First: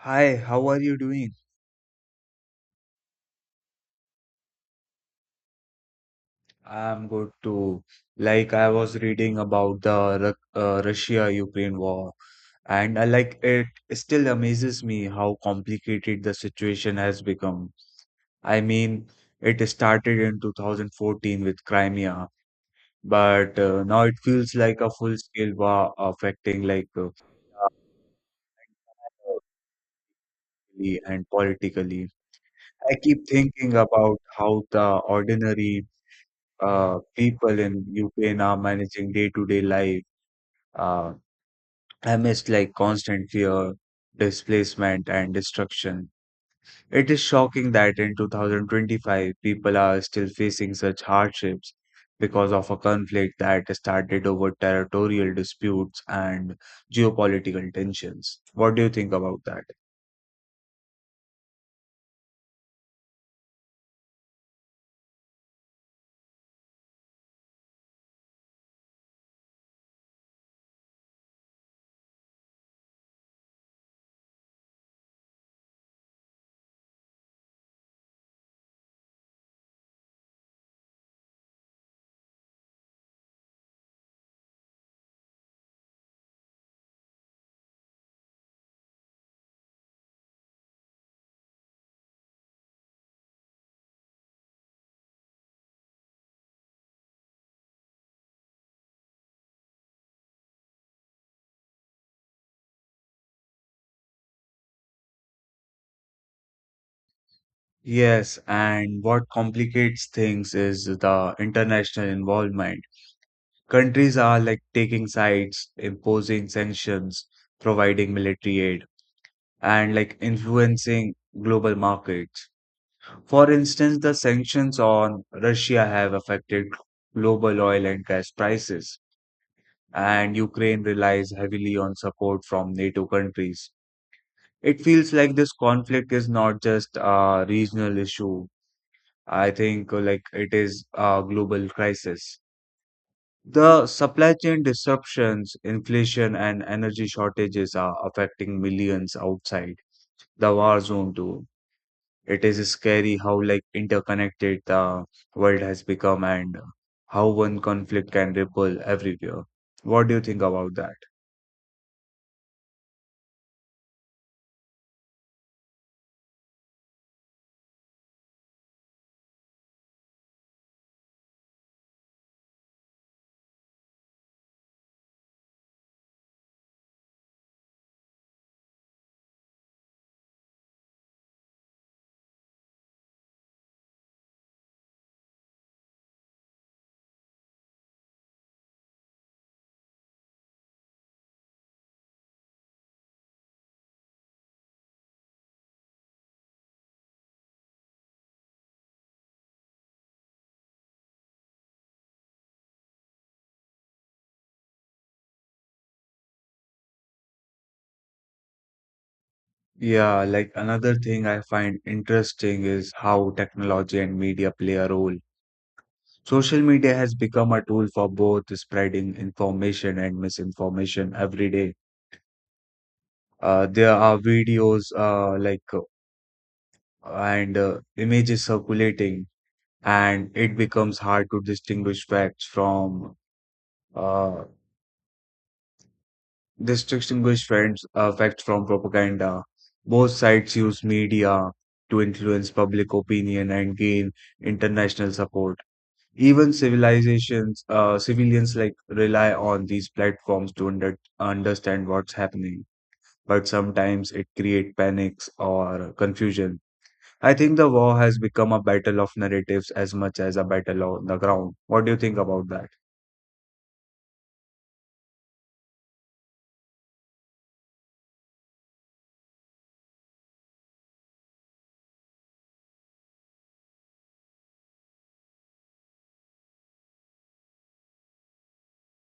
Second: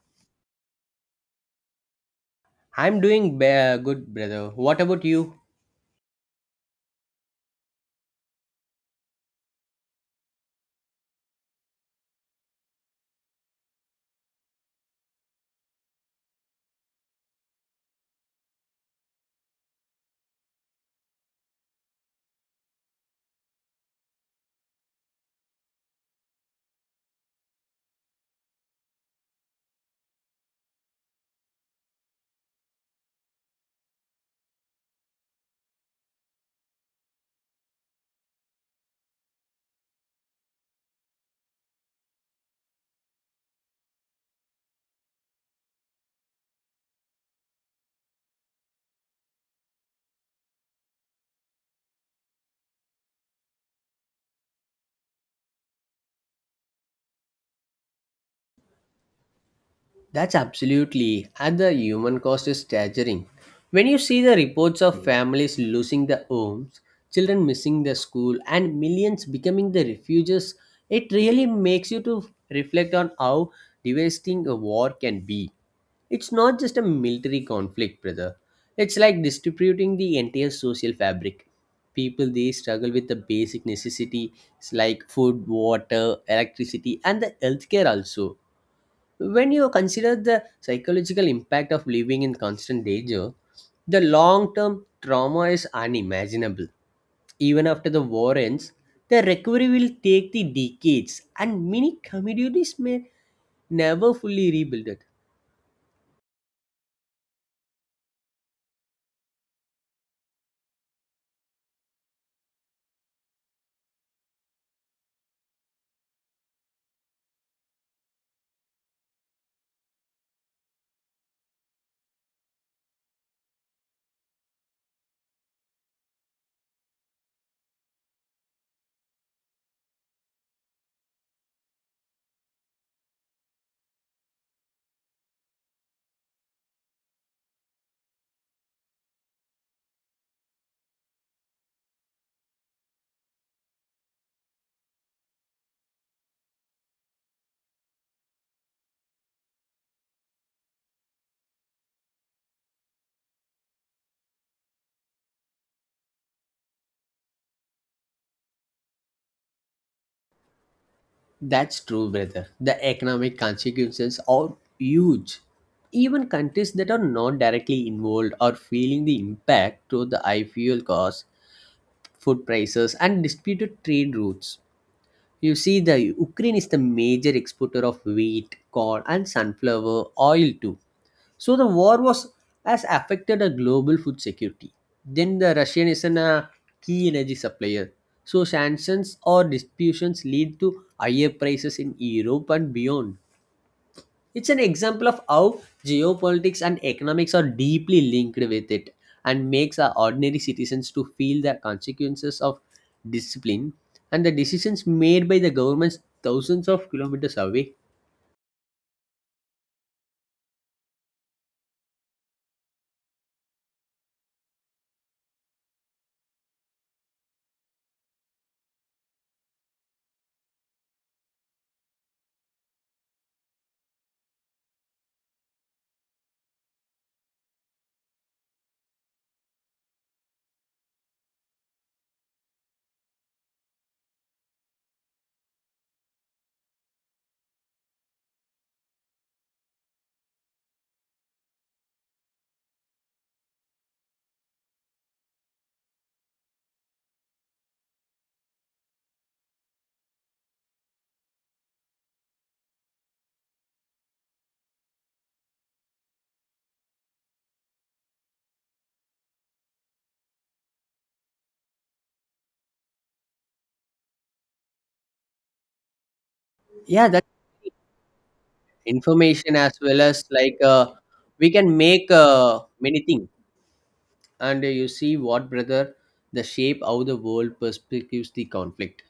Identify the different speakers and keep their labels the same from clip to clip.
Speaker 1: Hi, how are you doing?
Speaker 2: I'm doing good, brother. What about you?
Speaker 1: I'm good too. Like I was reading about the Russia-Ukraine war, and I like it still amazes me how complicated the situation has become. I mean, it started in 2014 with Crimea, but now it feels like a full-scale war affecting like and politically. I keep thinking about how the ordinary people in Ukraine are managing day-to-day life uh, amidst like constant fear, displacement, and destruction. It is shocking that in 2025, people are still facing such hardships because of a conflict that started over territorial disputes and geopolitical tensions. What do you think about that?
Speaker 2: That's absolutely, and the human cost is staggering. When you see the reports of families losing their homes, children missing their school, and millions becoming the refugees, it really makes you to reflect on how devastating a war can be. It's not just a military conflict, brother. It's like distributing the entire social fabric. People they struggle with the basic necessities like food, water, electricity, and the healthcare also when you consider the psychological impact of living in constant danger, the long term trauma is unimaginable. Even after the war ends, the recovery will take the decades, and many communities may never fully rebuild it.
Speaker 1: Yes, and what complicates things is the international involvement. Countries are like taking sides, imposing sanctions, providing military aid, and like influencing global markets. For instance, the sanctions on Russia have affected global oil and gas prices, and Ukraine relies heavily on support from NATO countries. It feels like this conflict is not just a regional issue. I think like it is a global crisis. The supply chain disruptions, inflation, and energy shortages are affecting millions outside the war zone too. It is scary how like interconnected the world has become and how one conflict can ripple everywhere. What do you think about that?
Speaker 2: That's true, brother. The economic consequences are huge. Even countries that are not directly involved are feeling the impact through the high fuel costs, food prices, and disputed trade routes. You see, the Ukraine is the major exporter of wheat, corn, and sunflower oil too. So the war was has affected a global food security. Then the Russian is an, a key energy supplier. So sanctions or disputes lead to higher prices in Europe and beyond. It's an example of how geopolitics and economics are deeply linked with it and makes our ordinary citizens to feel the consequences of discipline and the decisions made by the governments thousands of kilometers away.
Speaker 1: Yeah, like another thing I find interesting is how technology and media play a role. Social media has become a tool for both spreading information and misinformation every day. There are videos like and images circulating, and it becomes hard to distinguish facts from uh, facts from propaganda. Both sides use media to influence public opinion and gain international support. Even civilians like rely on these platforms to understand what's happening, but sometimes it creates panics or confusion. I think the war has become a battle of narratives as much as a battle on the ground. What do you think about that?
Speaker 2: Yeah, that information as well as we can make many things. And you see what brother the shape how the world perspectives the conflict,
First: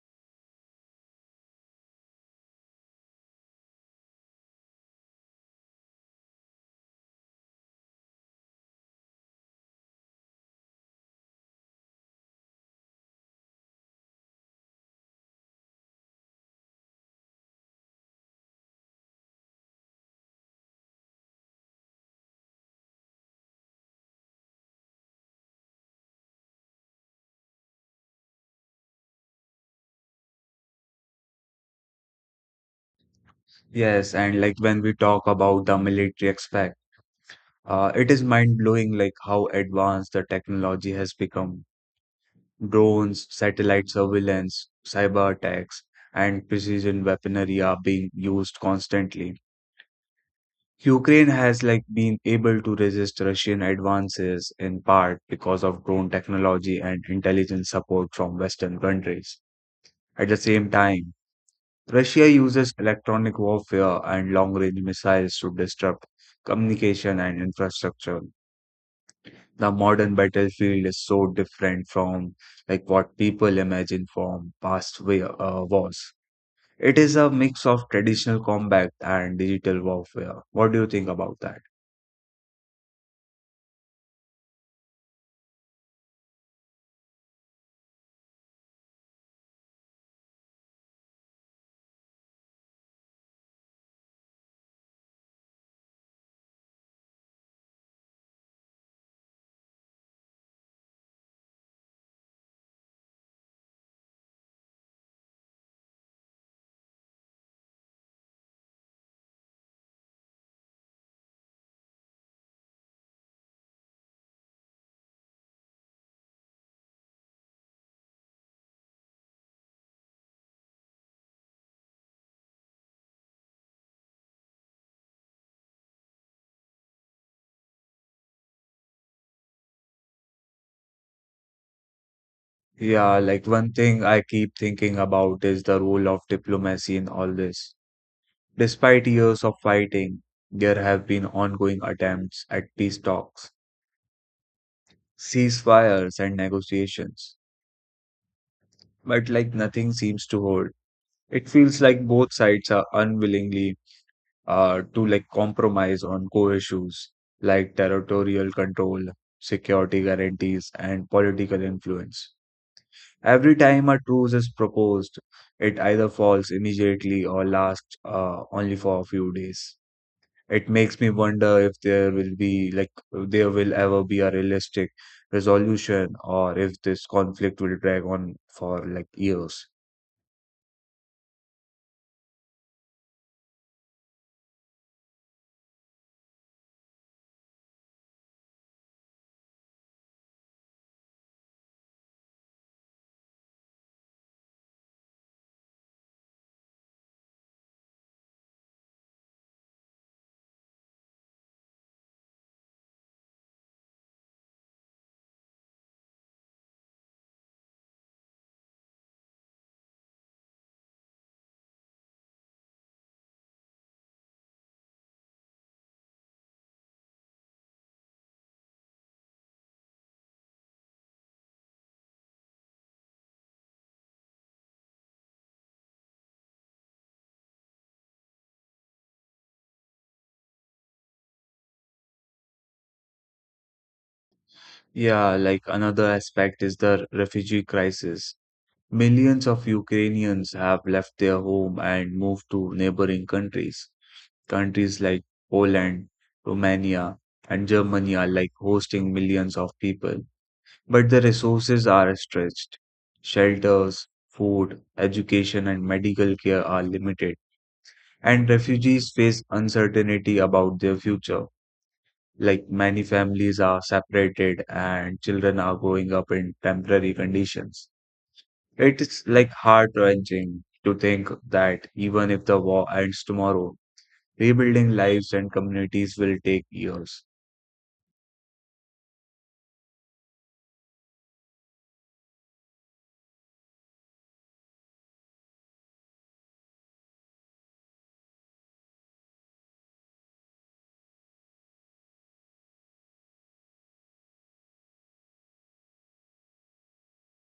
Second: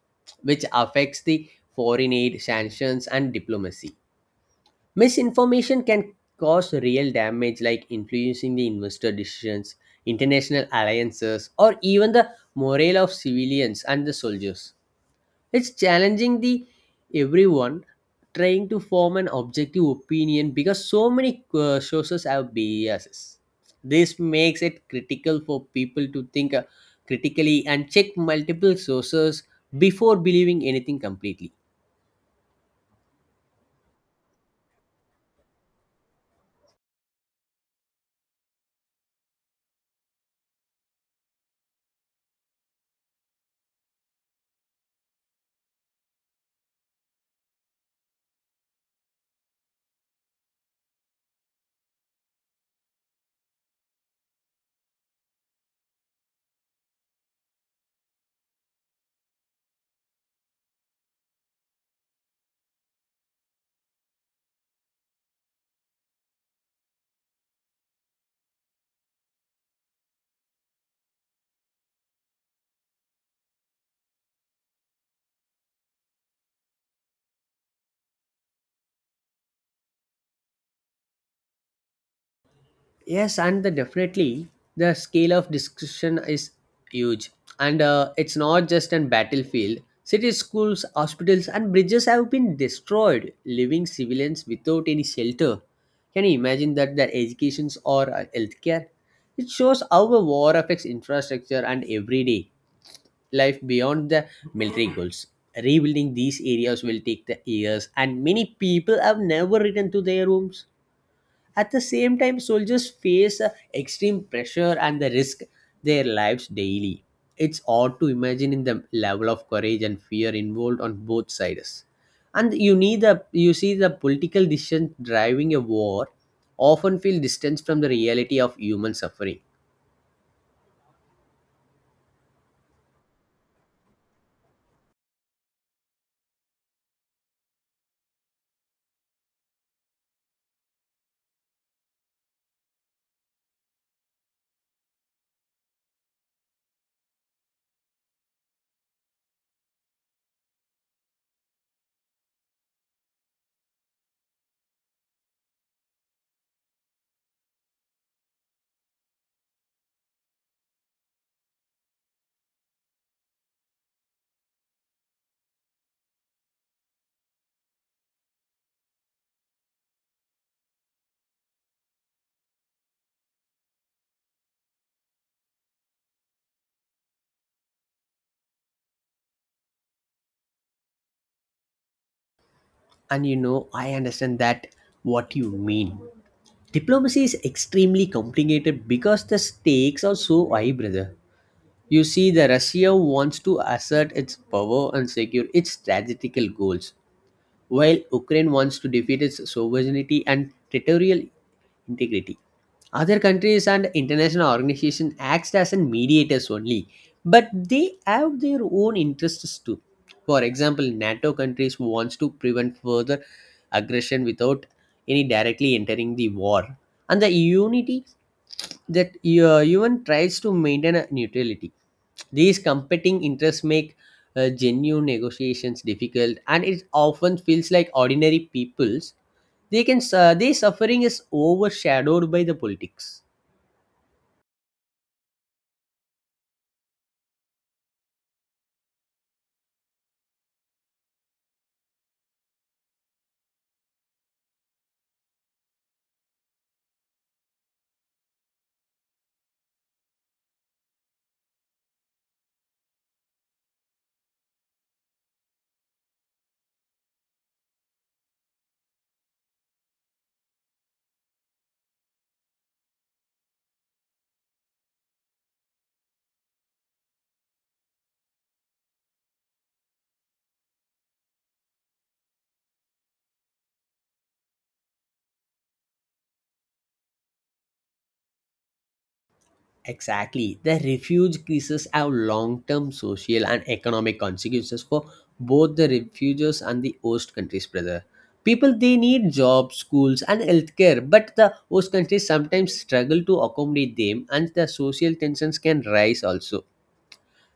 Speaker 2: which affects the foreign aid sanctions and diplomacy. Misinformation can cause real damage, like influencing the investor decisions, international alliances, or even the morale of civilians and the soldiers. It's challenging the everyone trying to form an objective opinion because so many sources have biases. This makes it critical for people to think critically and check multiple sources before believing anything completely.
Speaker 1: Yes, and like when we talk about the military aspect, it is mind-blowing like how advanced the technology has become. Drones, satellite surveillance, cyber attacks, and precision weaponry are being used constantly. Ukraine has like been able to resist Russian advances in part because of drone technology and intelligence support from Western countries. At the same time, Russia uses electronic warfare and long-range missiles to disrupt communication and infrastructure. The modern battlefield is so different from like what people imagine from past wars. It is a mix of traditional combat and digital warfare. What do you think about that?
Speaker 2: Yes, and the definitely the scale of discussion is huge, and it's not just an battlefield. Cities, schools, hospitals, and bridges have been destroyed, leaving civilians without any shelter. Can you imagine that their educations or healthcare? It shows how a war affects infrastructure and everyday life beyond the military goals. Rebuilding these areas will take the years, and many people have never returned to their homes. At the same time, soldiers face extreme pressure and they risk their lives daily. It's odd to imagine in the level of courage and fear involved on both sides. And you see the political decisions driving a war often feel distance from the reality of human suffering.
Speaker 1: Yeah, like one thing I keep thinking about is the role of diplomacy in all this. Despite years of fighting, there have been ongoing attempts at peace talks, ceasefires and negotiations, but like nothing seems to hold. It feels like both sides are unwillingly to like compromise on core issues like territorial control, security guarantees, and political influence. Every time a truce is proposed, it either falls immediately or lasts only for a few days. It makes me wonder if there will ever be a realistic resolution or if this conflict will drag on for like years.
Speaker 2: And you know, I understand that what you mean. Diplomacy is extremely complicated because the stakes are so high, brother. You see, the Russia wants to assert its power and secure its strategical goals, while Ukraine wants to defeat its sovereignty and territorial integrity. Other countries and international organizations act as an mediators only, but they have their own interests too. For example, NATO countries wants to prevent further aggression without any directly entering the war, and the unity that even tries to maintain a neutrality. These competing interests make genuine negotiations difficult, and it often feels like ordinary people's they can their suffering is overshadowed by the politics.
Speaker 1: Yeah, like another aspect is the refugee crisis. Millions of Ukrainians have left their home and moved to neighboring countries. Countries like Poland, Romania, and Germany are like hosting millions of people. But the resources are stretched. Shelters, food, education, and medical care are limited, and refugees face uncertainty about their future. Like many families are separated and children are growing up in temporary conditions. It is like heart-wrenching to think that even if the war ends tomorrow, rebuilding lives and communities will take years.
Speaker 2: Exactly. The refuge crisis have long-term social and economic consequences for both the refugees and the host countries, brother. People they need jobs, schools, and healthcare, but the host countries sometimes struggle to accommodate them, and the social tensions can rise also.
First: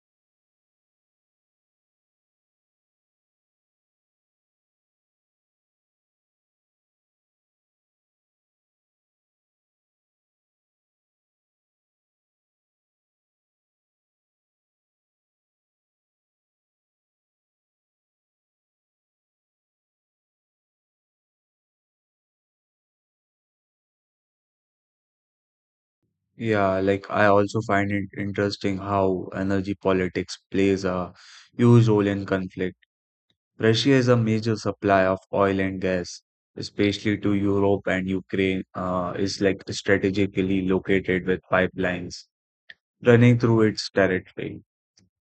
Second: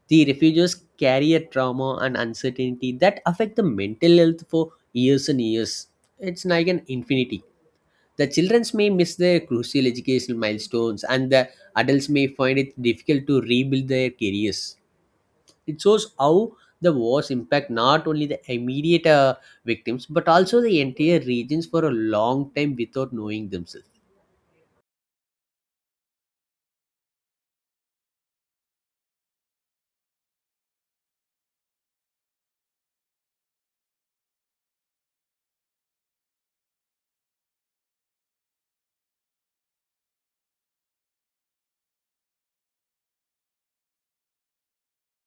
Speaker 2: The refugees carry a trauma and uncertainty that affect the mental health for years and years. It's like an infinity. The children may miss their crucial educational milestones, and the adults may find it difficult to rebuild their careers. It shows how the wars impact not only the immediate victims but also the entire regions for a long time without knowing themselves.
Speaker 1: Yeah, like I also find it interesting how energy politics plays a huge role in conflict. Russia is a major supply of oil and gas, especially to Europe, and Ukraine is like strategically located with pipelines running through its territory.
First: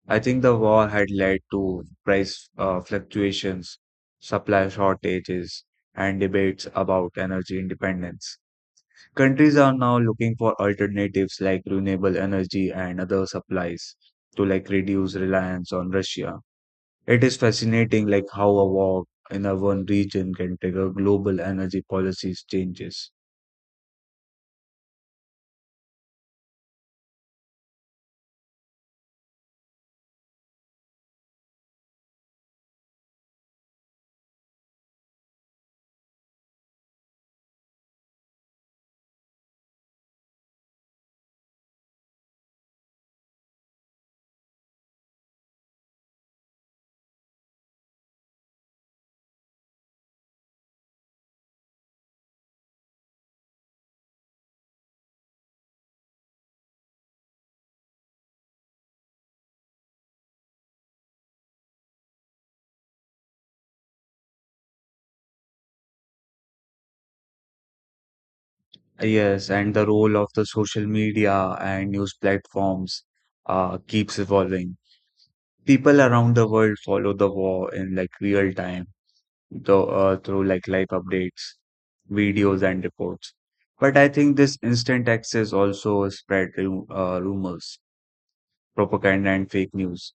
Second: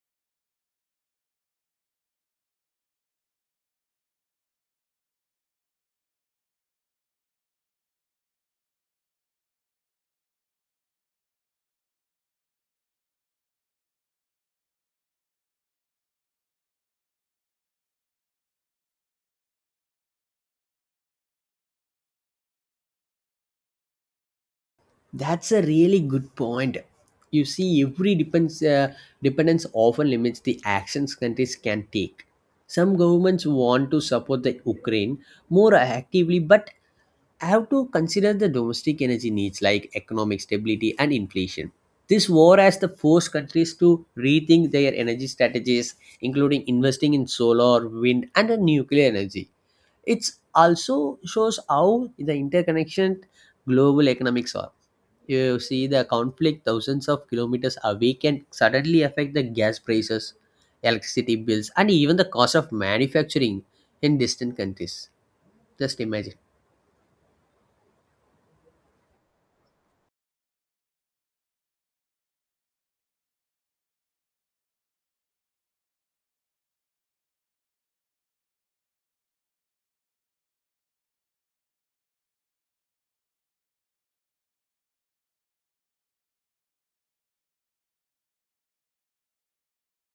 Speaker 1: I think the war had led to price fluctuations, supply shortages, and debates about energy independence. Countries are now looking for alternatives like renewable energy and other supplies to like reduce reliance on Russia. It is fascinating like how a war in a one region can trigger global energy policies changes.
Speaker 2: That's a really good point. You see, dependence often limits the actions countries can take. Some governments want to support the Ukraine more actively, but I have to consider the domestic energy needs like economic stability and inflation. This war has the forced countries to rethink their energy strategies, including investing in solar, wind, and nuclear energy. It also shows how the interconnection global economics are. You see the conflict thousands of kilometers away can suddenly affect the gas prices, electricity bills, and even the cost of manufacturing in distant countries. Just imagine.
Speaker 1: Yes, and the role of the social media and news platforms keeps evolving. People around the world follow the war in like real time though, through like live updates, videos, and reports. But I think this instant access also spread rumors, propaganda, and fake news.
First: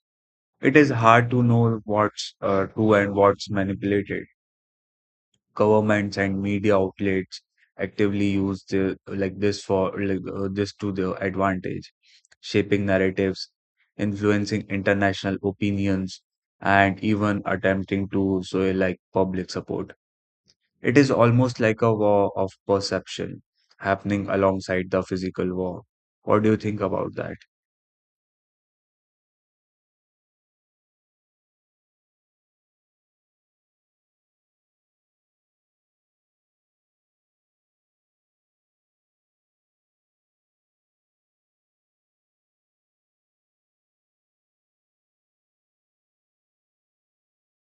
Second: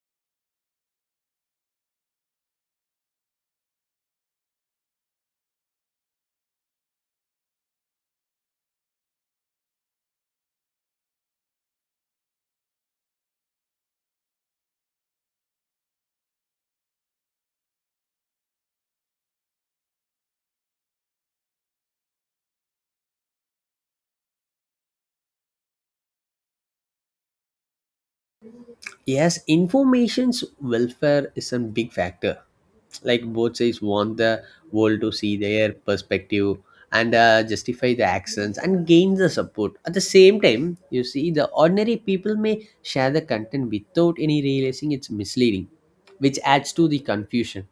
Speaker 1: It is hard to know what's true and what's manipulated. Governments and media outlets actively use the, like this to their advantage, shaping narratives, influencing international opinions, and even attempting to sow like public support. It is almost like a war of perception happening alongside the physical war. What do you think about that?
Speaker 2: Yes, information's welfare is a big factor. Like both sides want the world to see their perspective and justify the actions and gain the support. At the same time, you see, the ordinary people may share the content without any realizing it's misleading, which adds to the confusion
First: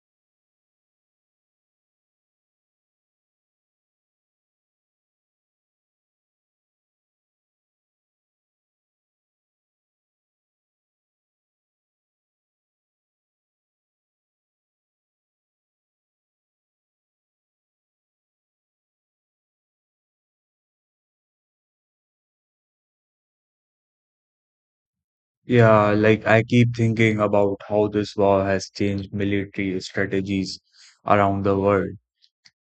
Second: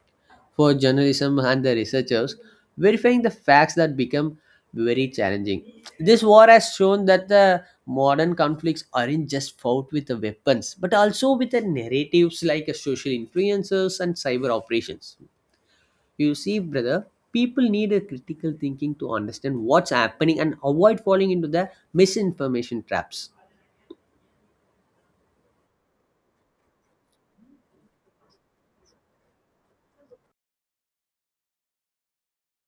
Speaker 2: for journalism and the researchers, verifying the facts that become very challenging. This war has shown that the modern conflicts aren't just fought with the weapons, but also with the narratives like social influencers and cyber operations. You see, brother, people need a critical thinking to understand what's happening and avoid falling into the misinformation traps.
Speaker 1: Yeah, like I keep thinking about how this war has changed military strategies around the world.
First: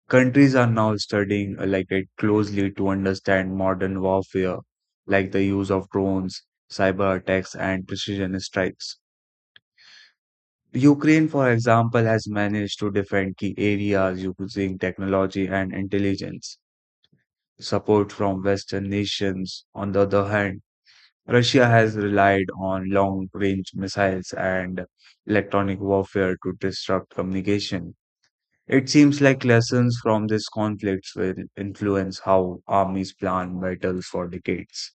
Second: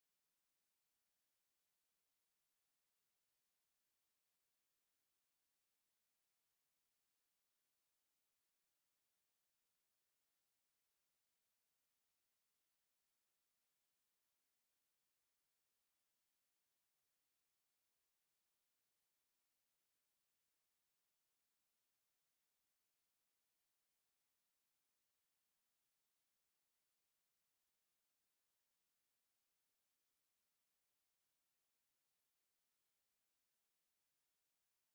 Speaker 1: Countries are now studying like it closely to understand modern warfare, like the use of drones, cyber attacks, and precision strikes. Ukraine, for example, has managed to defend key areas using technology and intelligence support from Western nations. On the other hand, Russia has relied on long range missiles and electronic warfare to disrupt communication. It seems like lessons from these conflicts will influence how armies plan battles for decades.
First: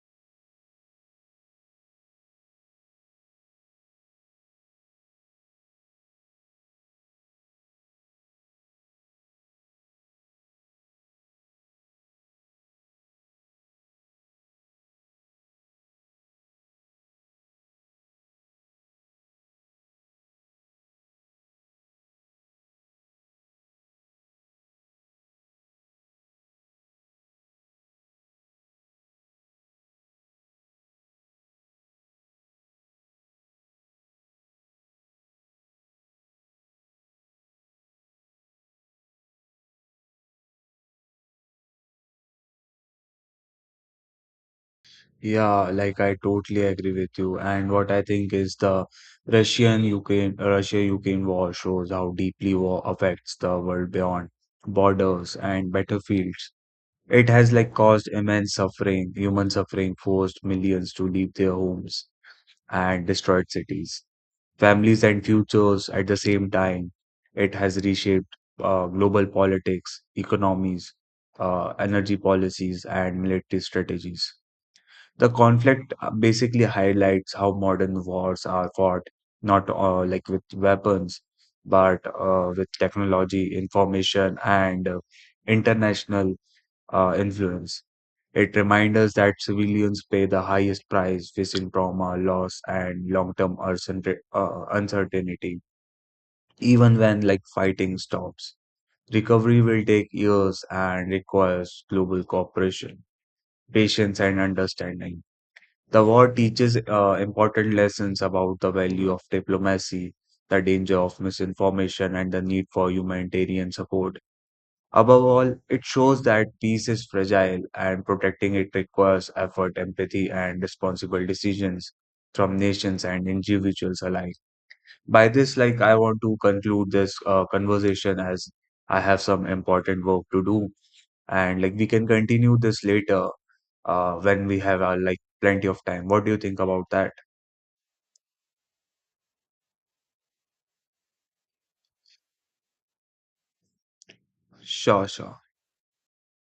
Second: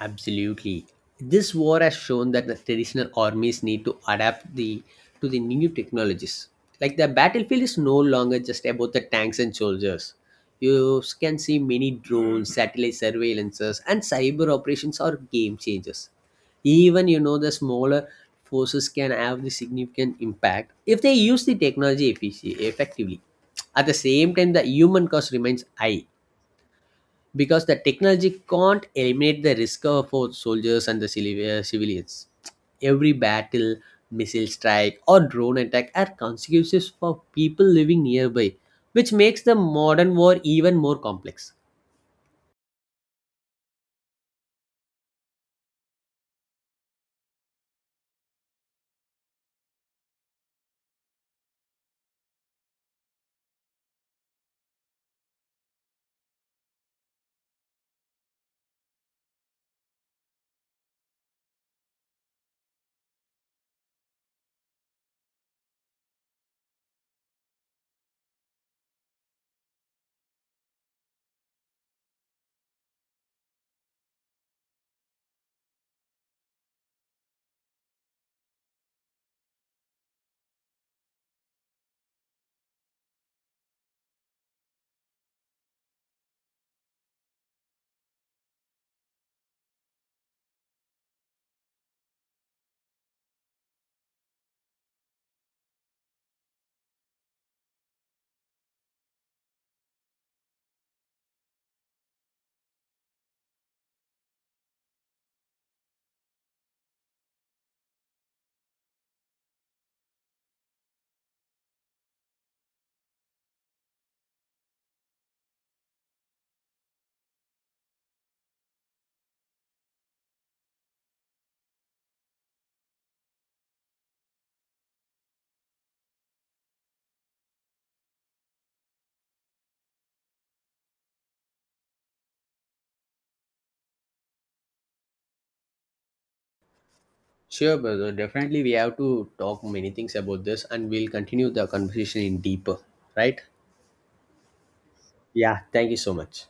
Speaker 2: Absolutely. This war has shown that the traditional armies need to adapt the to the new technologies. Like the battlefield is no longer just about the tanks and soldiers. You can see many drones, satellite surveillances, and cyber operations are game changers. Even you know the smaller forces can have the significant impact if they use the technology effectively. At the same time, the human cost remains high because the technology can't eliminate the risk of both soldiers and the civilians. Every battle, missile strike, or drone attack are consequences for people living nearby, which makes the modern war even more complex.
Speaker 1: Yeah, like I totally agree with you. And what I think is the Russia Ukraine war shows how deeply war affects the world beyond borders and battlefields. It has like caused immense suffering, human suffering, forced millions to leave their homes and destroyed cities, families and futures at the same time. It has reshaped global politics, economies, energy policies, and military strategies. The conflict basically highlights how modern wars are fought, not like with weapons, but with technology, information, and international influence. It reminds us that civilians pay the highest price, facing trauma, loss, and long-term uncertainty, even when like fighting stops. Recovery will take years and requires global cooperation, patience, and understanding. The war teaches important lessons about the value of diplomacy, the danger of misinformation, and the need for humanitarian support. Above all, it shows that peace is fragile and protecting it requires effort, empathy, and responsible decisions from nations and individuals alike. By this, like, I want to conclude this conversation as I have some important work to do, and like, we can continue this later when we have like plenty of time. What do you think about that?
Speaker 2: Sure, brother. Definitely, we have to talk many things about this, and we'll continue the conversation in deeper. Right?
Speaker 1: Sure, sure.
Speaker 2: Yeah. Thank you so much.